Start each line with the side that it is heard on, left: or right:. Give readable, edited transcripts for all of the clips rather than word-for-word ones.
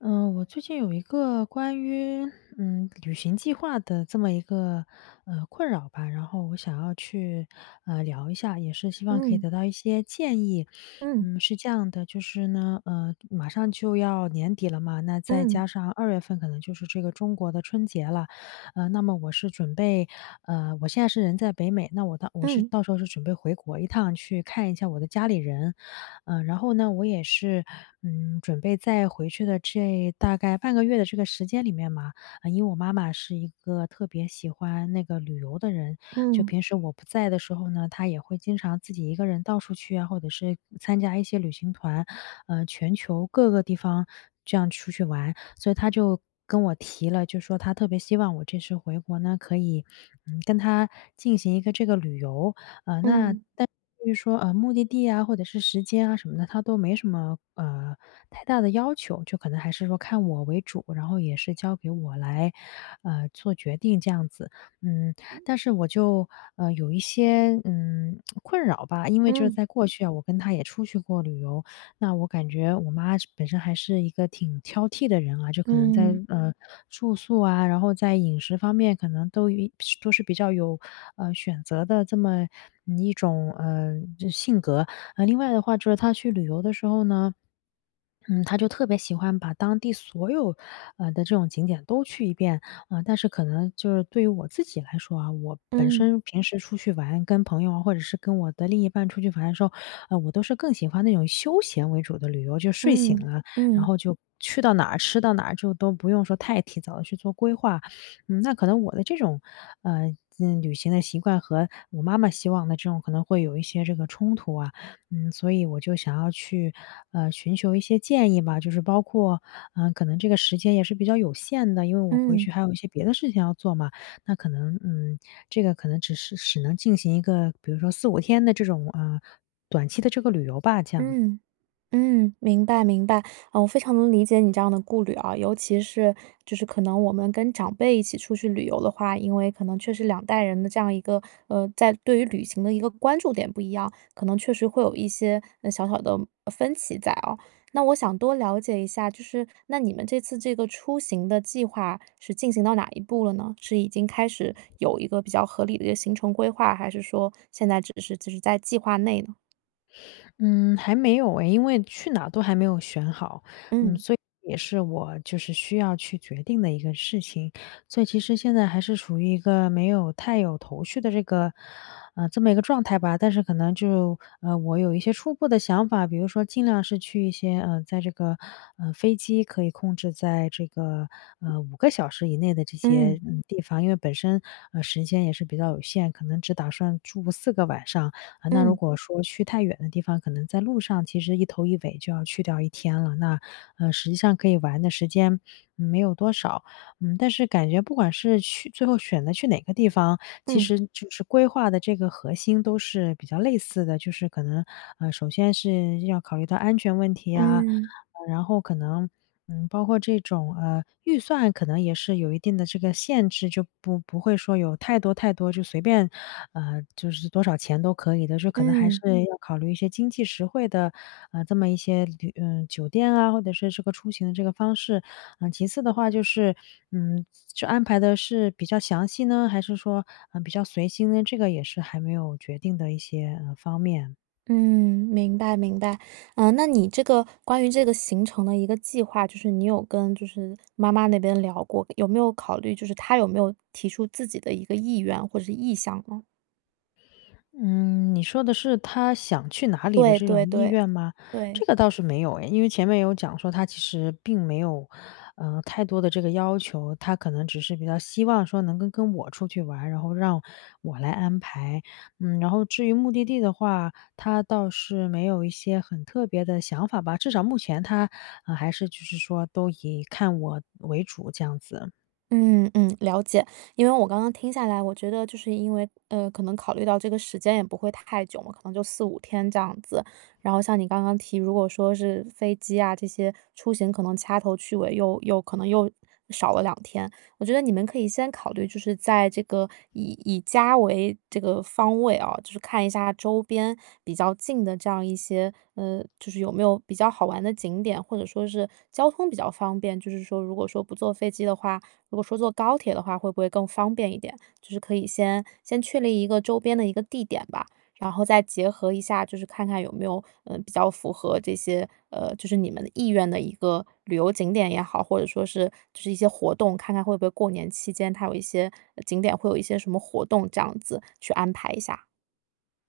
left: 嗯，我最近有一个关于旅行计划的这么一个困扰吧，然后我想要去聊一下，也是希望可以
right: 嗯
left: 得到一些建议。
right: 嗯
left: 是这样的，就是呢，马上就要年底了嘛，那再
right: 嗯
left: 加上2月份可能就是这个中国的春节了，那么我是准备我现在是人在北美，那我到我是
right: 嗯
left: 到时候是准备回国一趟去看一下我的家里人，然后呢，我也是，准备在回去的这大概半个月的这个时间里面嘛，啊，因为我妈妈是一个特别喜欢那个旅游的人，就
right: 嗯
left: 平时我不在的时候呢，她也会经常自己一个人到处去啊，或者是参加一些旅行团，全球各个地方这样出去玩，所以她就跟我提了，就说她特别希望我这次回国呢，可以，跟她进行一个这个旅游。
right: 嗯
left: 那
right: 嗯
left: 但至于说，目的地啊，或者是时间啊什么的，他都没什么，太大的要求，就可能还是说看我为主，然后也是交给我来，做决定这样子。嗯，但是我就，有一些，困扰吧，因为就是
right: 嗯
left: 在过去啊，我跟他也出去过旅游，那我感觉我妈本身还是一个挺挑剔的人啊，就可能在
right: 嗯
left: 住宿啊，然后在饮食方面，可能都是比较有选择的这么一种就性格。另外的话就是她去旅游的时候呢。嗯，他就特别喜欢把当地所有，的这种景点都去一遍，啊，但是可能就是对于我自己来说啊，我本身平时出去玩，跟朋友啊，或者是跟我的另一半出去玩的时候，我都是更喜欢那种休闲为主的旅游，就睡醒
right: 嗯
left: 了，然
right: 嗯
left: 后就去到哪儿吃到哪儿，就都不用说太提早的去做规划。那可能我的这种，呃，旅行的习惯和我妈妈希望的这种可能会有一些这个冲突啊，所以我就想要去，寻求一些建议吧，就是包括，可能这个时间也是比较有限的，因为我回
right: 嗯
left: 去还有一些别的事情要做嘛，那可能，这个可能只能进行一个，比如说4、5天的这种，短期的这个旅游吧，这样。
right: 嗯。嗯，明白明白，啊，我非常能理解你这样的顾虑啊，尤其是就是可能我们跟长辈一起出去旅游的话，因为可能确实两代人的这样一个在对于旅行的一个关注点不一样，可能确实会有一些小小的分歧在啊。那我想多了解一下，就是那你们这次这个出行的计划是进行到哪一步了呢？是已经开始有一个比较合理的一个行程规划，还是说现在只是在计划内呢？
left: 嗯，还没有诶，因为去哪都还没有选好，
right: 嗯
left: 所以也是我就是需要去决定的一个事情，所以其实现在还是处于一个没有太有头绪的这个，这么一个状态吧。但是可能就我有一些初步的想法，比如说尽量是去一些在这个飞机可以控制在这个5个小时以内的这些
right: 嗯
left: 地方，因为本身时间也是比较有限，可能只打算住4个晚上。啊，那如
right: 嗯
left: 果说去太远的地方，可能在路上其实一头一尾就要去掉一天了，那，实际上可以玩的时间，没有多少。但是感觉不管是去最后选择去哪个地方，其
right: 嗯。
left: 实就是规划的这个核心都是比较类似的，就是可能，首先是要考虑到安全问题啊，
right: 嗯，
left: 然后可能，包括这种，预算可能也是有一定的这个限制，就不会说有太多太多就随便，就是多少钱都可以的，就可能还是
right: 嗯，
left: 要考虑一些经济实惠的，这么一些酒店啊，或者是这个出行的这个方式。其次的话就是，嗯，就安排的是比较详细呢，还是说，比较随心呢？这个也是还没有决定的一些，方面。
right: 嗯，明白明白。嗯，那你这个关于这个行程的一个计划，就是你有跟就是妈妈那边聊过，有没有考虑就是她有没有提出自己的一个意愿或者是意向呢？
left: 嗯，你说的是他想去哪里的
right: 对
left: 这
right: 对
left: 种意
right: 对，
left: 愿吗？这
right: 对。
left: 个倒是没有诶，因为前面有讲说他其实并没有，太多的这个要求，他可能只是比较希望说能跟我出去玩，然后让我来安排。然后至于目的地的话，他倒是没有一些很特别的想法吧，至少目前他，还是就是说都以看我为主这样子。
right: 嗯嗯，了解。因为我刚刚听下来，我觉得就是因为，可能考虑到这个时间也不会太久嘛，可能就四五天这样子。然后像你刚刚提，如果说是飞机啊，这些出行可能掐头去尾又可能又少了两天。我觉得你们可以先考虑，就是在这个以家为这个方位啊，就是看一下周边比较近的这样一些，就是有没有比较好玩的景点，或者说是交通比较方便。就是说如果说不坐飞机的话，如果说坐高铁的话，会不会更方便一点？就是可以先确立一个周边的一个地点吧，然后再结合一下，就是看看有没有比较符合这些，就是你们的意愿的一个旅游景点也好，或者说是就是一些活动，看看会不会过年期间它有一些景点会有一些什么活动，这样子去安排一下。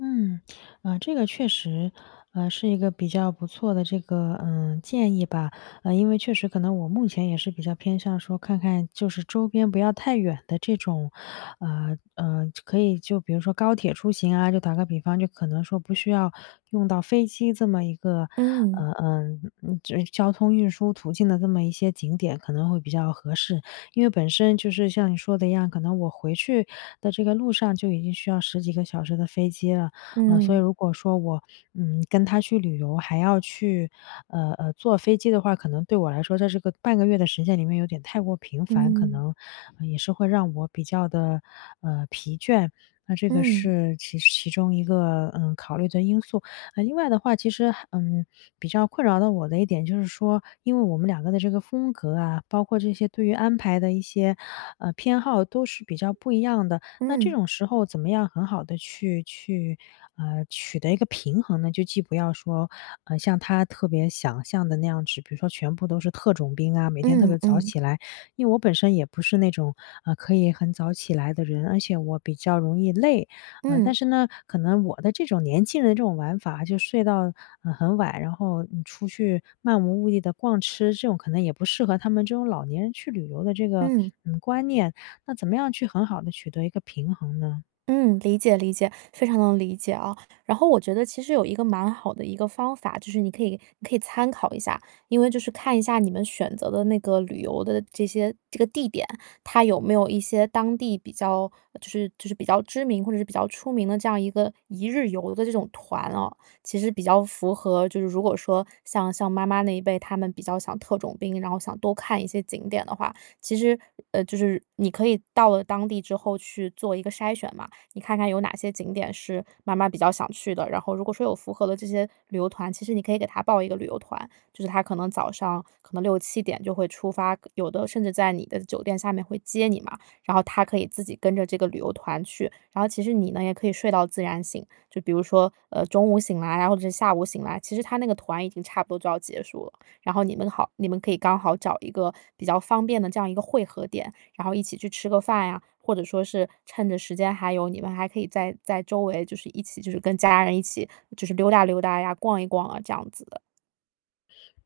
left: 嗯，啊，这个确实，是一个比较不错的这个，建议吧。因为确实可能我目前也是比较偏向说看看就是周边不要太远的这种，可以就比如说高铁出行啊，就打个比方，就可能说不需要用到飞机这么一个，
right: 嗯
left: 这交通运输途径的这么一些景点可能会比较合适。因为本身就是像你说的一样，可能我回去的这个路上就已经需要十几个小时的飞机了。啊，所以
right: 嗯
left: 如果说我，跟他去旅游，还要去，坐飞机的话，可能对我来说，在这个半个月的时间里面有点太过频繁，可
right: 嗯
left: 能，也是会让我比较的，疲倦。那这个
right: 嗯
left: 是其中一个，考虑的因素。另外的话，其实，比较困扰到我的一点就是说，因为我们两个的这个风格啊，包括这些对于安排的一些，偏好都是比较不一样的。那这
right: 嗯
left: 种时候怎么样很好的去，取得一个平衡呢？就既不要说，像他特别想象的那样子，比如说全部都是特种兵啊，每天特
right: 嗯
left: 别早
right: 嗯
left: 起来。因为我本身也不是那种，可以很早起来的人，而且我比较容易累。
right: 嗯
left: 但
right: 嗯
left: 是呢，可能我的这种年轻人这种玩法，就睡到，很晚，然后，你出去漫无目的的逛吃，这种可能也不适合他们这种老年人去旅游的这个，
right: 嗯。
left: 观念。那怎么样去很好的取得一个平衡呢？
right: 嗯，理解理解，非常能理解啊。然后我觉得其实有一个蛮好的一个方法，就是你可以参考一下，因为就是看一下你们选择的那个旅游的这些这个地点，它有没有一些当地比较就是比较知名或者是比较出名的这样一个1日游的这种团哦，其实比较符合就是如果说像妈妈那一辈，他们比较想特种兵，然后想多看一些景点的话，其实就是你可以到了当地之后去做一个筛选嘛。你看看有哪些景点是妈妈比较想去的，然后如果说有符合的这些旅游团，其实你可以给她报一个旅游团，就是她可能早上可能六七点就会出发，有的甚至在你的酒店下面会接你嘛，然后她可以自己跟着这个旅游团去，然后其实你呢也可以睡到自然醒，就比如说，中午醒来啊，或者是下午醒来，其实他那个团已经差不多就要结束了，然后你们可以刚好找一个比较方便的这样一个汇合点，然后一起去吃个饭呀，或者说是趁着时间还有，你们还可以在周围就是一起就是跟家人一起就是溜达溜达呀，逛一逛啊，这样子的。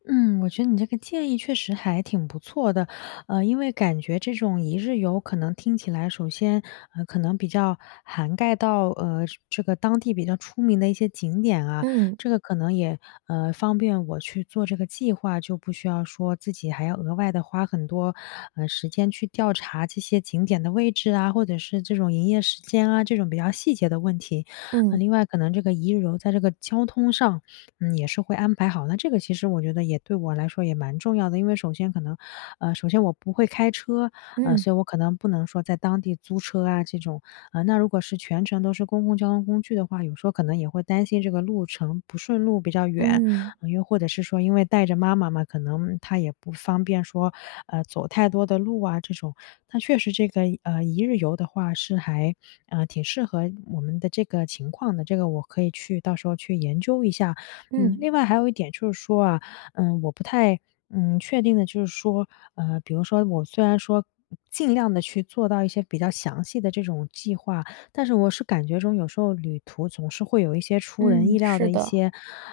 left: 嗯，我觉得你这个建议确实还挺不错的，因为感觉这种一日游可能听起来，首先，可能比较涵盖到，这个当地比较出名的一些景点啊，
right: 嗯，
left: 这个可能也，方便我去做这个计划，就不需要说自己还要额外的花很多，时间去调查这些景点的位置啊，或者是这种营业时间啊，这种比较细节的问题。
right: 嗯，
left: 另外可能这个一日游在这个交通上也是会安排好。那这个其实我觉得也对我来说也蛮重要的，因为首先可能，首先我不会开车，
right: 嗯，
left: 所以我可能不能说在当地租车啊这种，那如果是全程都是公共交通工具的话，有时候可能也会担心这个路程不顺路比较远，
right: 嗯，
left: 又或者是说因为带着妈妈嘛，可能她也不方便说，走太多的路啊这种。那确实这个一日游的话是还挺适合我们的这个情况的，这个我可以去到时候去研究一下。
right: 嗯，
left: 另外还有一点就是说啊，我不太，确定的就是说，比如说我虽然说尽量的去做到一些比较详细的这种计划，但是我是感觉中有时候旅途总是会有一些出人意
right: 嗯，
left: 料
right: 是
left: 的一
right: 的，
left: 些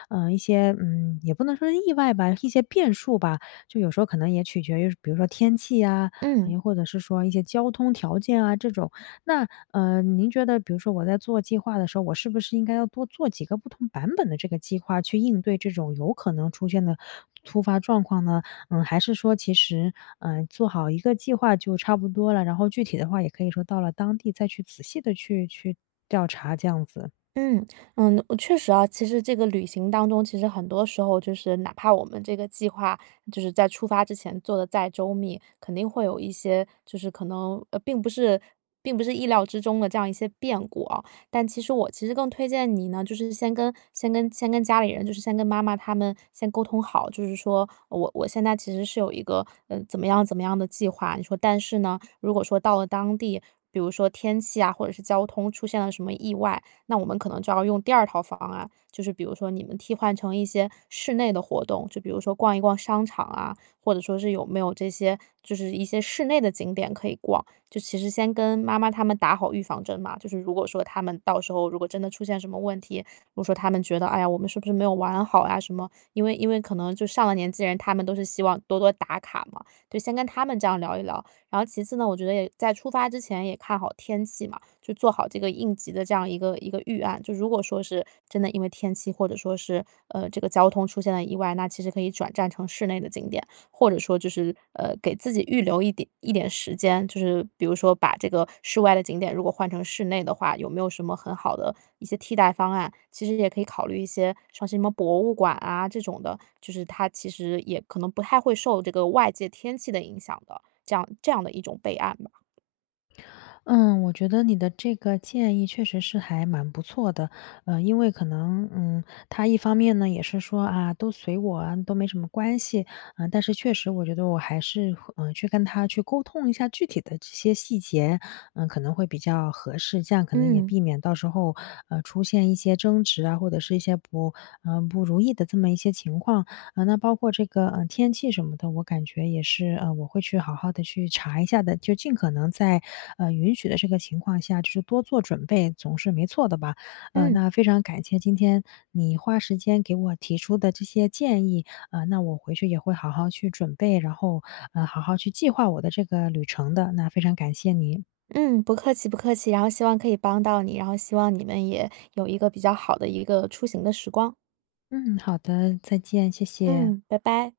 left: 一些，也不能说是意外吧，一些变数吧。就有时候可能也取决于比如说天气啊，
right: 嗯。
left: 又或者是说一些交通条件啊这种，那，您觉得比如说我在做计划的时候，我是不是应该要多做几个不同版本的这个计划，去应对这种有可能出现的突发状况呢？还是说其实，做好一个计划就差不多了，然后具体的话也可以说到了当地再去仔细的去调查这样子？
right: 嗯嗯，我确实啊，其实这个旅行当中，其实很多时候就是哪怕我们这个计划就是在出发之前做的再周密，肯定会有一些就是可能并不是意料之中的这样一些变故啊。但其实我其实更推荐你呢，就是先跟家里人，就是先跟妈妈他们先沟通好，就是说我现在其实是有一个怎么样怎么样的计划，你说但是呢，如果说到了当地。比如说天气啊，或者是交通出现了什么意外，那我们可能就要用第二套方案，就是比如说你们替换成一些室内的活动，就比如说逛一逛商场啊，或者说是有没有这些就是一些室内的景点可以逛。就其实先跟妈妈他们打好预防针嘛，就是如果说他们到时候如果真的出现什么问题，如果说他们觉得，哎呀，我们是不是没有玩好呀、什么？因为可能就上了年纪人，他们都是希望多多打卡嘛，就先跟他们这样聊一聊。然后其次呢，我觉得也在出发之前也看好天气嘛，就做好这个应急的这样一个预案。就如果说是真的因为天气或者说是这个交通出现了意外，那其实可以转战成室内的景点，或者说就是给自己预留一点时间，就是比如说把这个室外的景点如果换成室内的话，有没有什么很好的一些替代方案？其实也可以考虑一些像是什么博物馆啊这种的，就是它其实也可能不太会受这个外界天气的影响的，这样的一种备案吧。
left: 嗯，我觉得你的这个建议确实是还蛮不错的，因为可能，他一方面呢也是说啊，都随我啊，都没什么关系，啊、但是确实我觉得我还是，去跟他去沟通一下具体的这些细节，可能会比较合适，这样可能也
right: 嗯
left: 避免到时候，出现一些争执啊，或者是一些不如意的这么一些情况。啊，那包括这个，天气什么的，我感觉也是，我会去好好的去查一下的，就尽可能在，允许的这个情况下，就是多做准备，总是没错的吧。
right: 嗯。
left: 那非常感谢今天你花时间给我提出的这些建议，那我回去也会好好去准备，然后，好好去计划我的这个旅程的，那非常感谢你。
right: 嗯，不客气不客气，然后希望可以帮到你，然后希望你们也有一个比较好的一个出行的时光。
left: 嗯，好的，再见，谢谢。
right: 嗯，拜拜。